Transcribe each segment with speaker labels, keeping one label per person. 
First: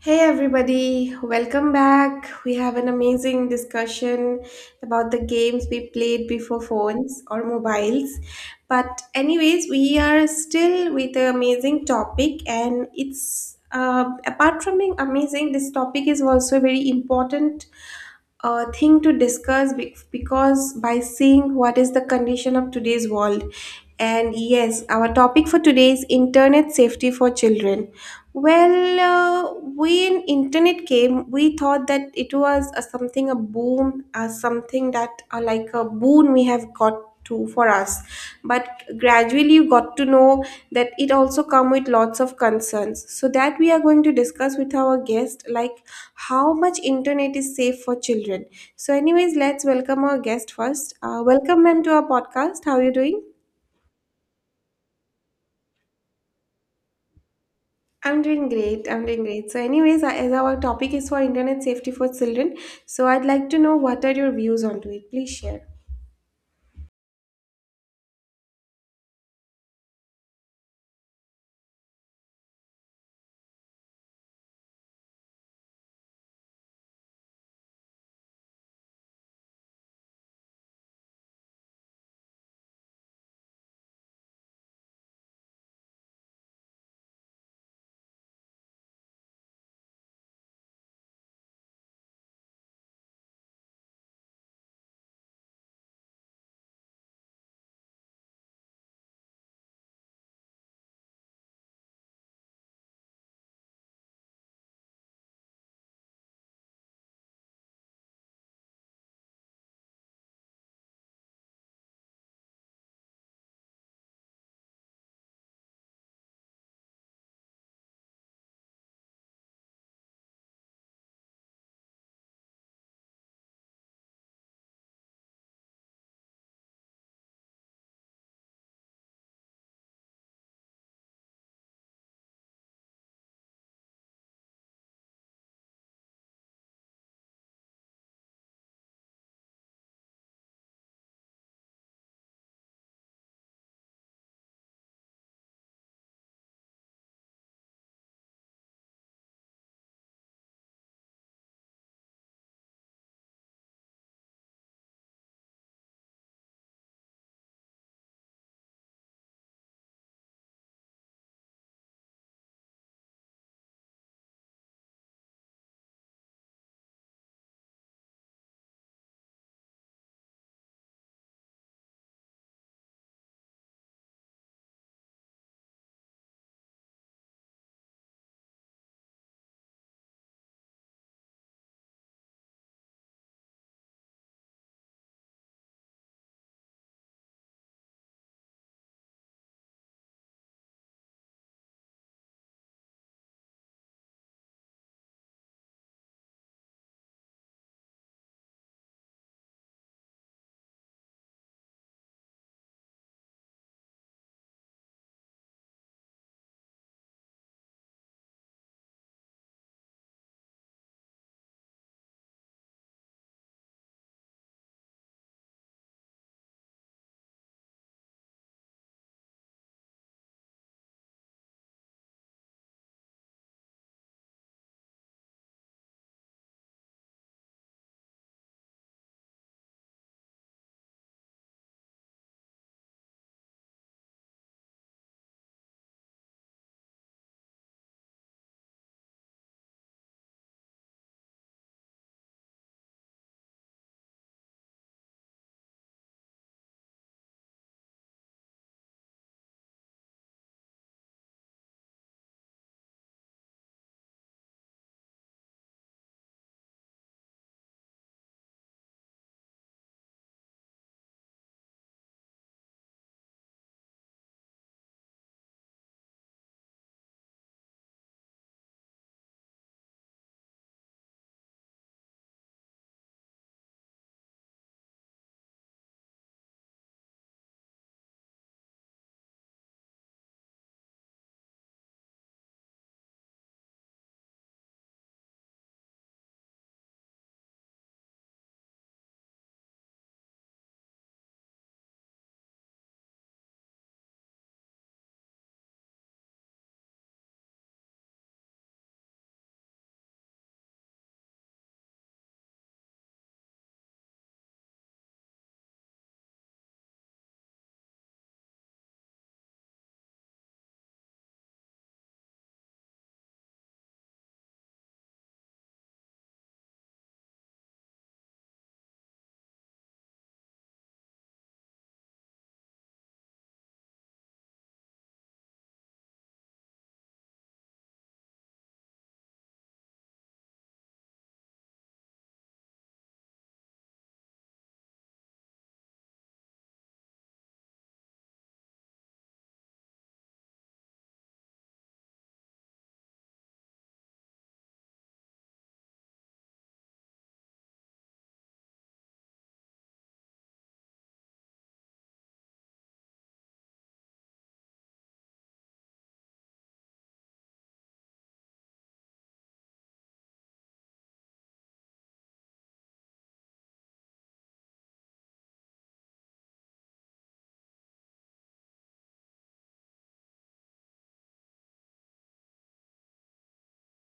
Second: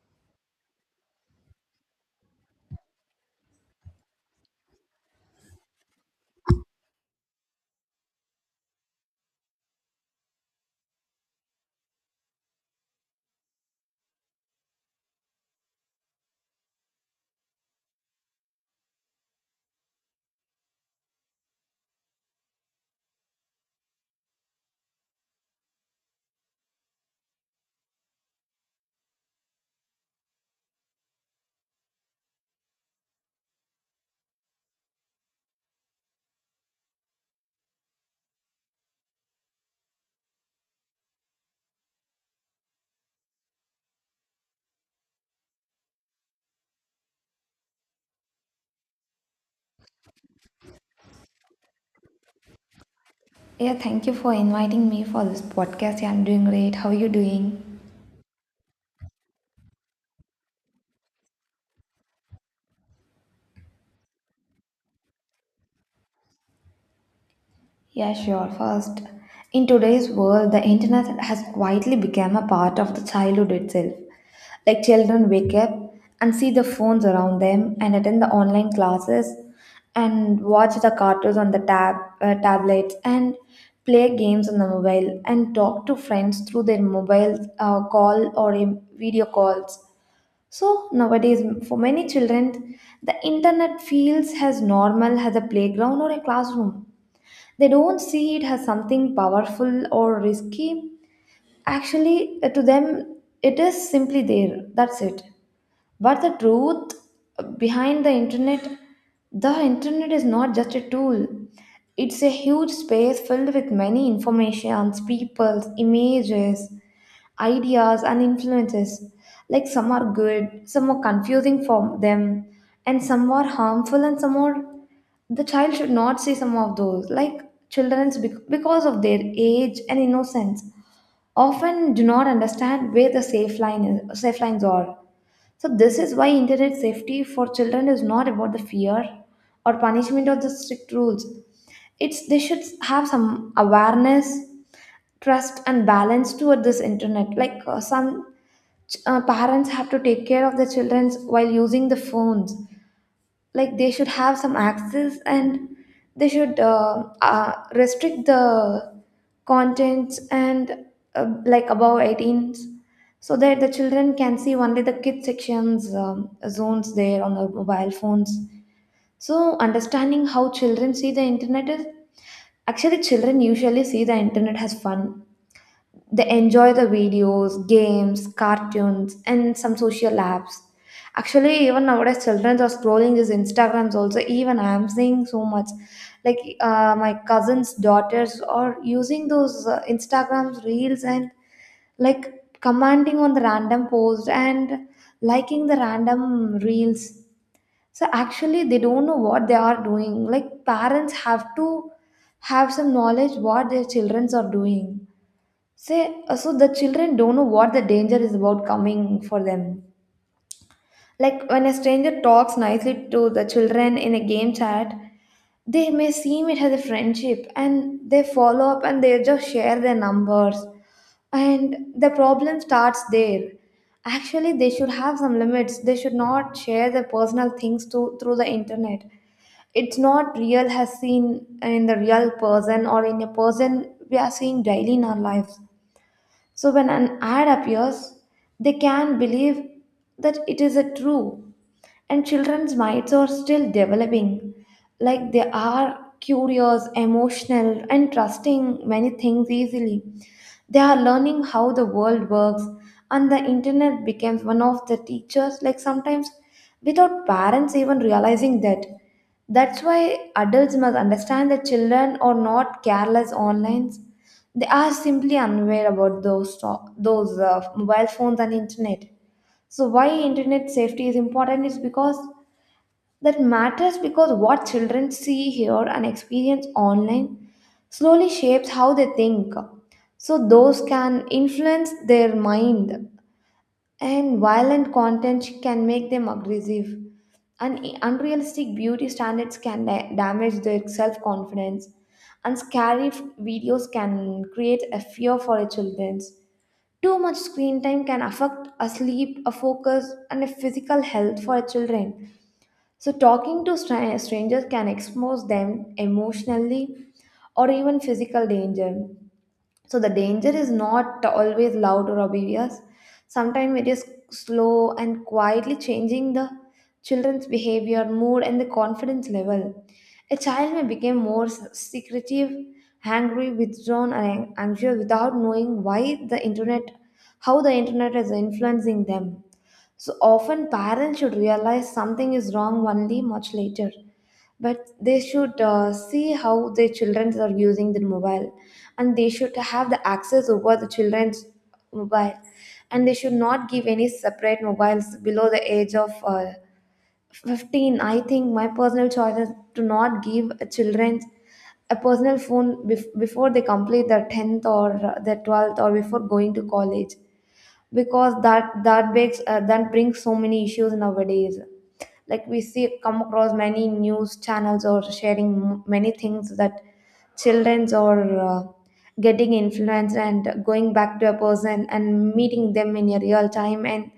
Speaker 1: Hey everybody, welcome back. We have an amazing discussion about the games we played before phones or mobiles. But anyways, we are still with the amazing topic, and it's apart from being amazing, this topic is also very important thing to discuss because by seeing what is the condition of today's world. And yes, our topic for today is internet safety for children. Well, when internet came, we thought that it was a, something a boom, something that like a boon we have got to for us. But gradually you got to know that it also come with lots of concerns, so that we are going to discuss with our guest, like how much internet is safe for children. So anyways, let's welcome our guest first. Welcome ma'am to our podcast, how are you doing?
Speaker 2: Yeah, thank you for inviting me for this podcast. Yeah, I'm doing great. How are you doing?
Speaker 1: I'm doing great. I'm doing great. So anyways, as our topic is for internet safety for children, so I'd like to know what are your views onto it. Please share.
Speaker 2: Yeah, sure. First, in today's world, the internet has quietly become a part of the childhood itself. Like, children wake up and see the phones around them and attend the online classes and watch the cartoons on the tablets and play games on the mobile and talk to friends through their mobile call or in video calls. So nowadays, for many children, the internet feels as normal as a playground or a classroom. They don't see it as something powerful or risky. Actually, to them, it is simply there. That's it. But the truth behind the internet is not just a tool. It's a huge space filled with many informations, peoples, images, ideas and influences. Like, some are good, some are confusing for them, and some are harmful, and some are the child should not see some of those, like children's because of their age and innocence often do not understand where the safe line is, safe lines are. So this is why internet safety for children is not about the fear or punishment or the strict rules. It's they should have some awareness, trust, and balance toward this internet. Some parents have to take care of the children while using the phones, like they should have some access, and they should restrict the contents and like above 18s, so that the children can see only the kid sections, zones there on the mobile phones. So understanding how children see the internet is actually children usually see the internet as fun. They enjoy the videos, games, cartoons, and some social apps. Actually, even nowadays, children are scrolling these Instagrams also. Even I'm seeing so much. My cousins' daughters are using those Instagrams reels and, like, commenting on the random post and liking the random reels. So actually, they don't know what they are doing. Like, parents have to have some knowledge what their childrens are doing. Say, so the children don't know what the danger is about coming for them. Like, when a stranger talks nicely to the children in a game chat, they may seem it as a friendship, and they follow up and they just share their numbers, and the problem starts there. Actually, they should have some limits. They should not share their personal things to through the internet. It's not real as seen in the real person or in a person we are seeing daily in our lives. So when an ad appears, they can believe that it is a true. And children's minds are still developing. Like, they are curious, emotional, and trusting many things easily. They are learning how the world works, and the internet becomes one of the teachers, like sometimes without parents even realizing that. That's why adults must understand that children are not careless online, they are simply unaware about those mobile phones and internet. So why internet safety is important is because that matters because what children see, hear, and experience online slowly shapes how they think. So those can influence their mind, and violent content can make them aggressive, and unrealistic beauty standards can damage their self-confidence, and scary videos can create a fear for our children. Too much screen time can affect a sleep, a focus, and a physical health for our children. So talking to strangers can expose them emotionally or even physical danger. So the danger is not always loud or obvious. Sometimes it is slow and quietly changing the children's behavior, mood, and the confidence level. A child may become more secretive, angry, withdrawn, and anxious without knowing why the internet, how the internet is influencing them. So often parents should realize something is wrong only much later. But they should see how their children are using the mobile, and they should have the access over the children's mobile, and they should not give any separate mobiles below the age of 15. I think my personal choice is to not give children a personal phone before they complete their 10th or their 12th or before going to college, because that makes that brings so many issues nowadays, like we see come across many news channels or sharing many things that childrens are getting influenced and going back to a person and meeting them in a real time, and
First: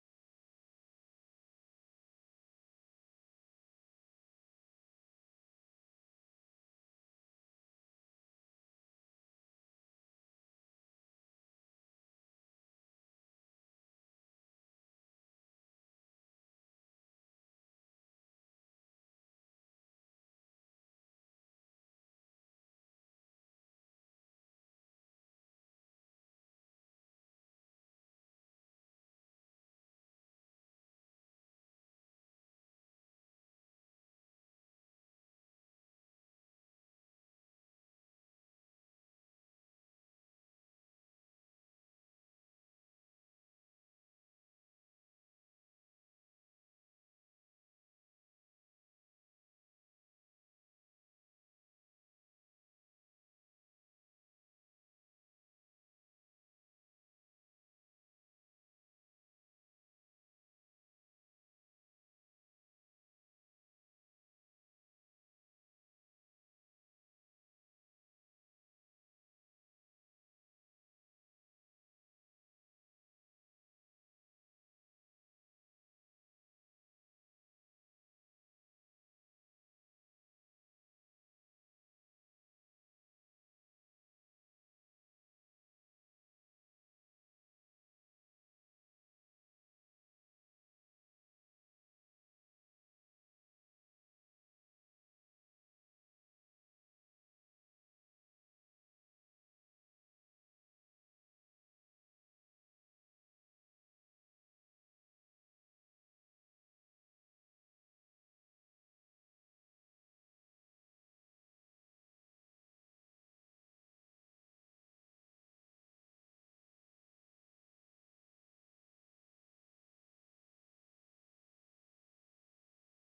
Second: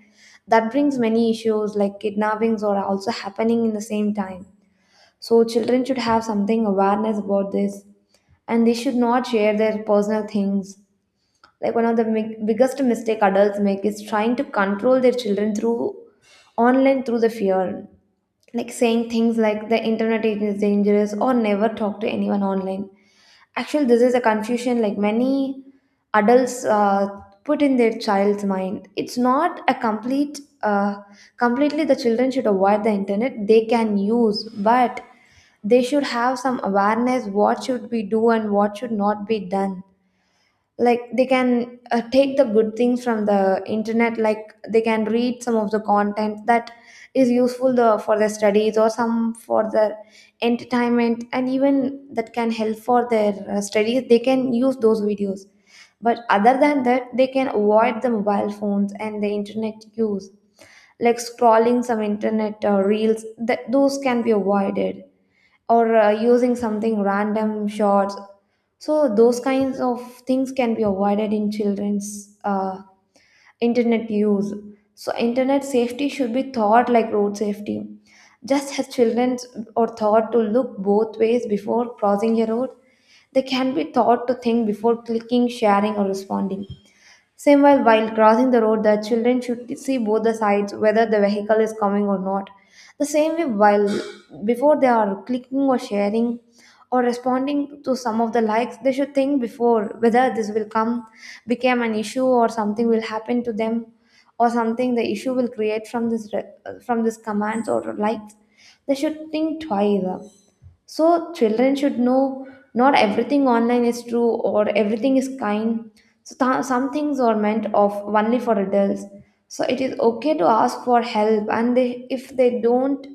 Speaker 2: that brings many issues like kidnappings are also happening in the same time. So children should have something awareness about this, and they should not share their personal things. Like, one of the biggest mistake adults make is trying to control their children through online through the fear, like saying things like the internet is dangerous or never talk to anyone online. Actually, this is a confusion like many adults put in their child's mind. It's not a completely the children should avoid the internet, they can use, but they should have some awareness what should be do and what should not be done. Like, they can take the good things from the internet, like they can read some of the content that is useful the, for their studies or some for their entertainment, and even that can help for their studies, they can use those videos. But other than that, they can avoid the mobile phones and the internet use, like scrolling some internet reels, that those can be avoided, or using something random shots. So those kinds of things can be avoided in children's internet use. So internet safety should be thought like road safety. Just as children are taught to look both ways before crossing a road, they can be taught to think before clicking, sharing, or responding. Same while crossing the road, the children should see both the sides whether the vehicle is coming or not. The same way, while before they are clicking or sharing or responding to some of the likes, they should think before whether this will come, become an issue, or something will happen to them, or something the issue will create from this from this commands or likes. They should think twice. So children should know not everything online is true or everything is kind. So some things are meant of only for adults. So it is okay to ask for help, and they, if they don't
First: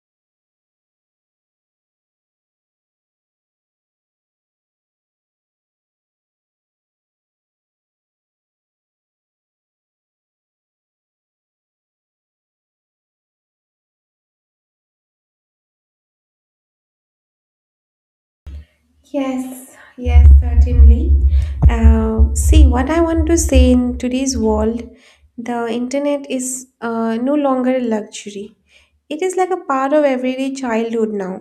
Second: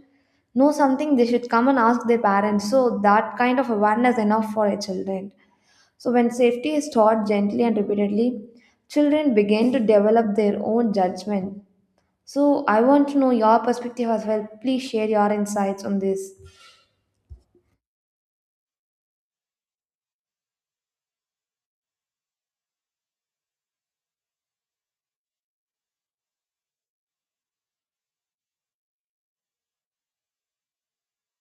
Speaker 2: know something, they should come and ask their parents. So that kind of awareness enough for a children. So when safety is taught gently and repeatedly, children begin to develop their own judgment. So I want to know your perspective as well. Please share your insights on this.
Speaker 1: Yes, yes, certainly. See, what I want to say, in today's world, the internet is no longer a luxury. It is like a part of everyday childhood now.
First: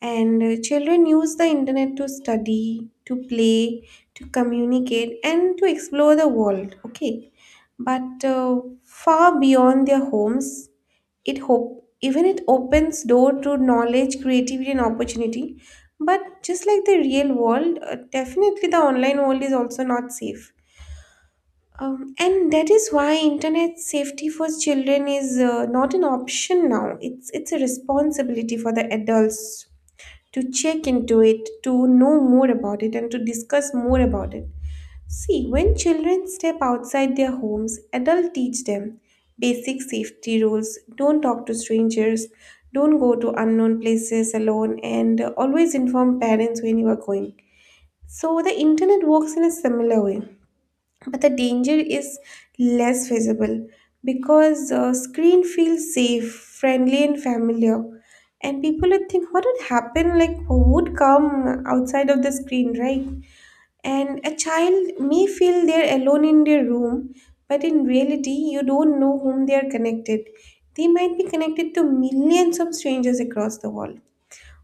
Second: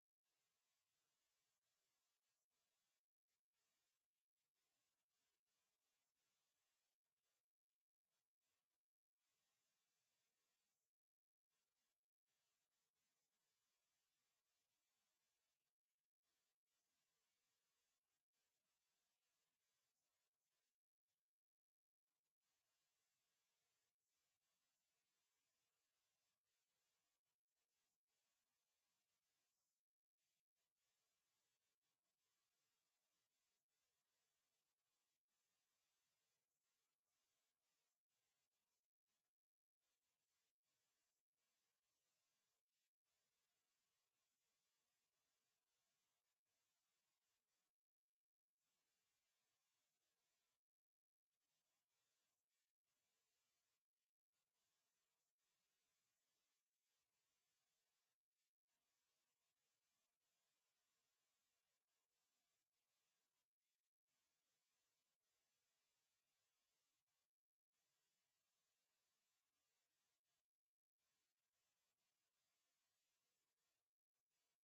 Speaker 1: And children use the internet to study, to play, to communicate, and to explore the world. Okay, but far beyond their homes, it hope, even it opens door to knowledge, creativity, and opportunity. But just like the real world, definitely the online world is also not safe. And that is why internet safety for children is not an option now. It's a responsibility for the adults to check into it, to know more about it, and to discuss more about it. See, when children step outside their homes, adults teach them basic safety rules: don't talk to strangers, don't go to unknown places alone, and always inform parents when you are going. So, the internet works in a similar way, but the danger is less visible because screen feels safe, friendly, and familiar, and people would think what would happen, like who would come outside of the screen, right? And a child may feel they're alone in their room, but in reality, you don't know whom they are connected. They might be connected to millions of strangers across the world.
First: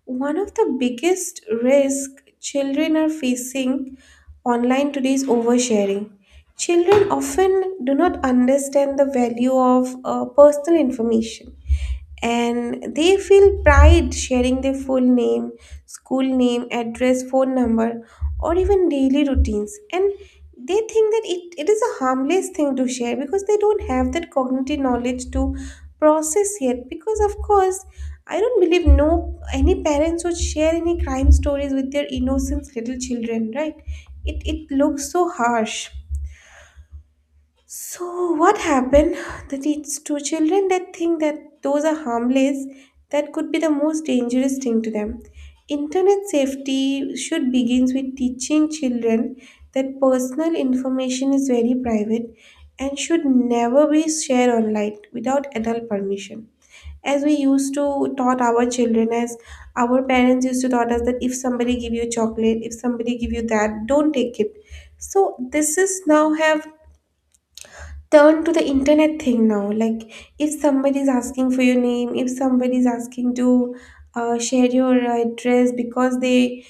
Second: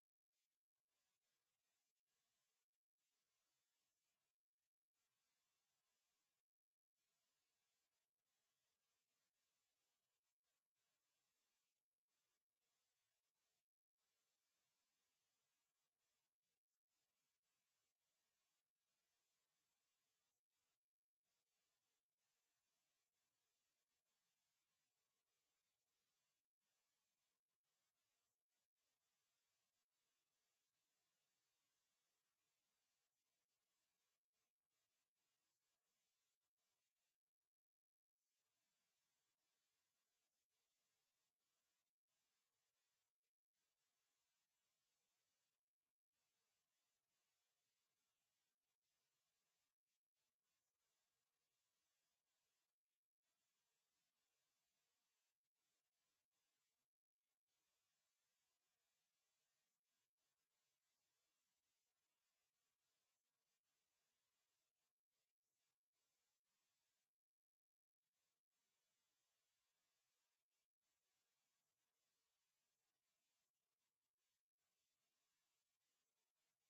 Speaker 1: One of the biggest risks children are facing online today is oversharing. Children often do not understand the value of personal information, and they feel pride sharing their full name, school name, address, phone number, or even daily routines. And they think that it is a harmless thing to share, because they don't have that cognitive knowledge to process yet. Because, of course, I don't believe no any parents would share any crime stories with their innocent little children, right? It looks so harsh. So, what happened? The teach two children that think that those are harmless, that could be the most dangerous thing to them. Internet safety should begins with teaching children that personal information is very private and should never be shared online without adult permission. As we used to taught our children, as our parents used to taught us, that if somebody give you chocolate, if somebody give you that, don't take it. So this is now have turn to the internet thing now. Like, if somebody is asking for your name, if somebody is asking to share your address, because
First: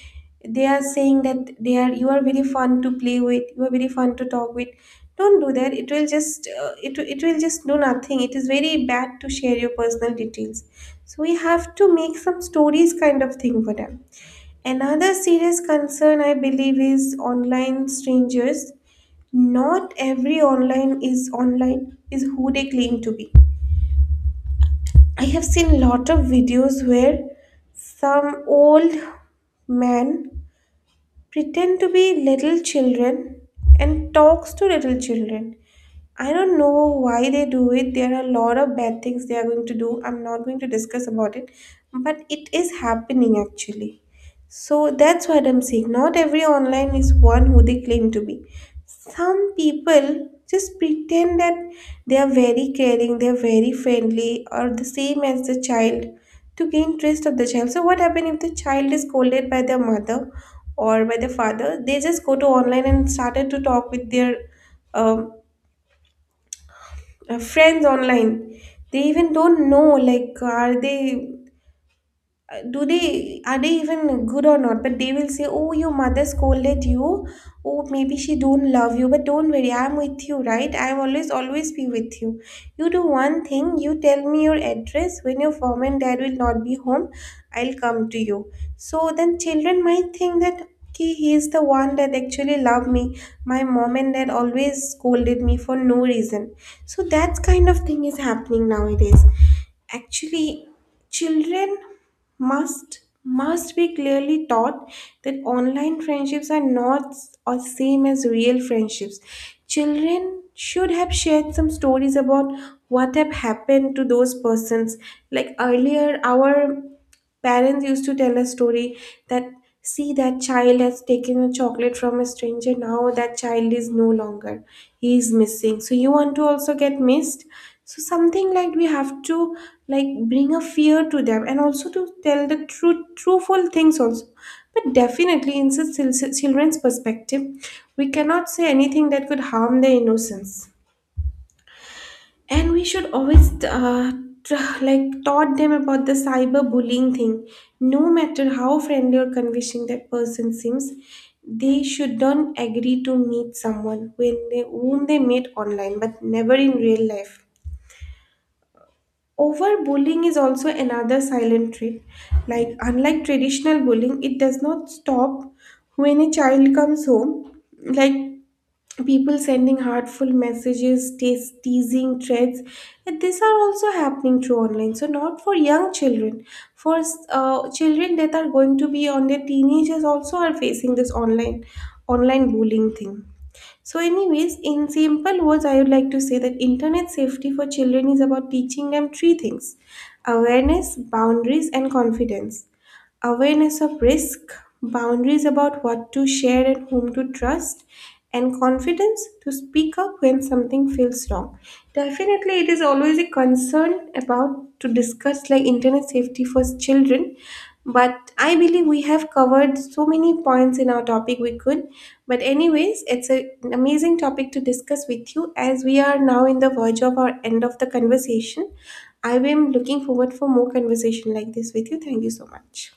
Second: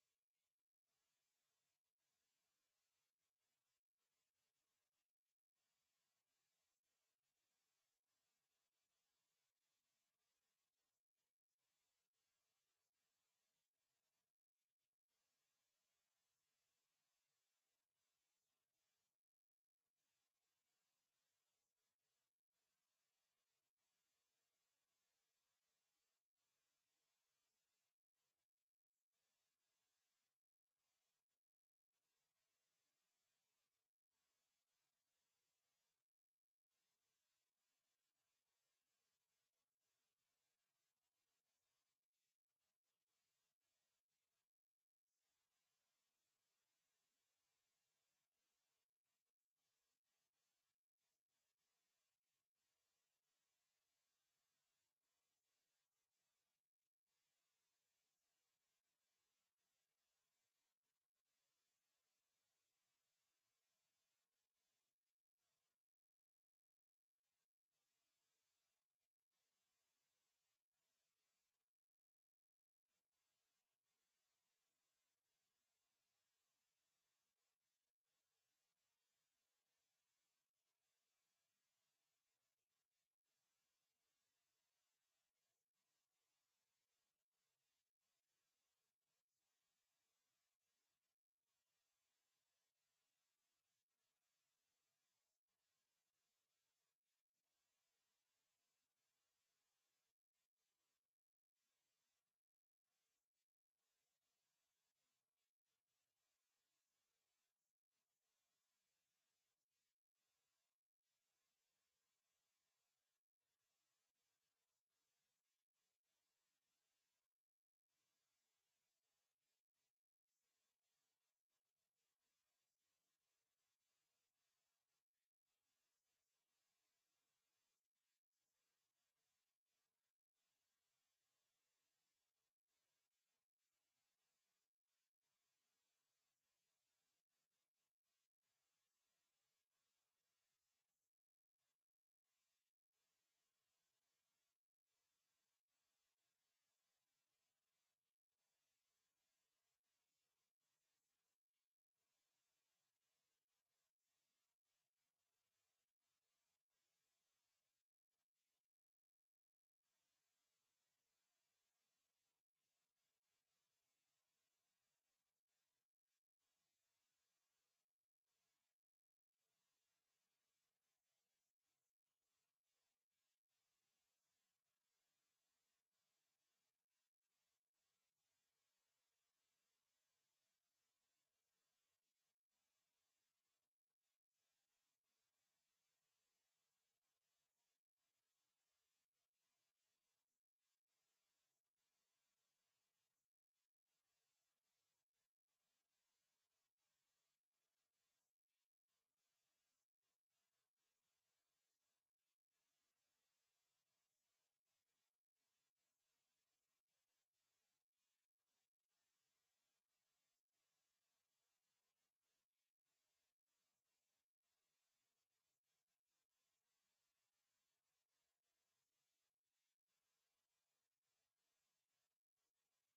Speaker 1: they are saying that they are, you are very fun to play with, you are very fun to talk with. Don't do that. It will just it will just do nothing. It is very bad to share your personal details. So we have to make some stories kind of thing for them. Another serious concern I believe is online strangers. Not every online is, online is who they claim to be. I have seen lot of videos where some old man pretend to be little children and talks to little children. I don't know why they do it. There are a lot of bad things they are going to do. I'm not going to discuss about it, but it is happening actually. So that's what I'm saying. Not every online is one who they claim to be. Some people just pretend that they are very caring, they are very friendly, or the same as the child, to gain trust of the child. So what happens if the child is scolded by their mother or by their father? They just go to online and started to talk with their um, friends online. They even don't know, like are they do they, are they even good or not, but they will say, oh, your mother scolded you, oh, maybe she don't love you, but don't worry, I'm with you, right? I will always, always be with you. You do one thing, you tell me your address when your mom and dad will not be home, I'll come to you. So then children might think that okay, he is the one that actually love me, my mom and dad always scolded me for no reason. So that kind of thing is happening nowadays. Actually, children must must be clearly taught that online friendships are not or same as real friendships. Children should have shared some stories about what have happened to those persons. Like earlier, our parents used to tell a story that, see, that child has taken a chocolate from a stranger, now that child is no longer, he is missing, so you want to also get missed. So something like, we have to, like, bring a fear to them, and also to tell the true truthful things also. But definitely, in such children's perspective, we cannot say anything that could harm their innocence, and we should always, like taught them about the cyber bullying thing. No matter how friendly or convincing that person seems, they should not agree to meet someone when they, whom they met online but never in real life. Overbullying is also another silent trait. Like, unlike traditional bullying, it does not stop when a child comes home. Like, people sending hurtful messages, teasing threads, and these are also happening through online. So not for young children, for children that are going to be on their teenagers also are facing this online bullying thing. So anyways, in simple words, I would like to say that internet safety for children is about teaching them three things: awareness, boundaries, and confidence. Awareness of risk, boundaries about what to share and whom to trust, and confidence to speak up when something feels wrong. Definitely, it is always a concern about to discuss, like internet safety for children. But I believe we have covered so many points in our topic we could. But anyways, it's a, an amazing topic to discuss with you, as we are now in the verge of our end of the conversation. I am looking forward for more conversation like this with you. Thank you so much.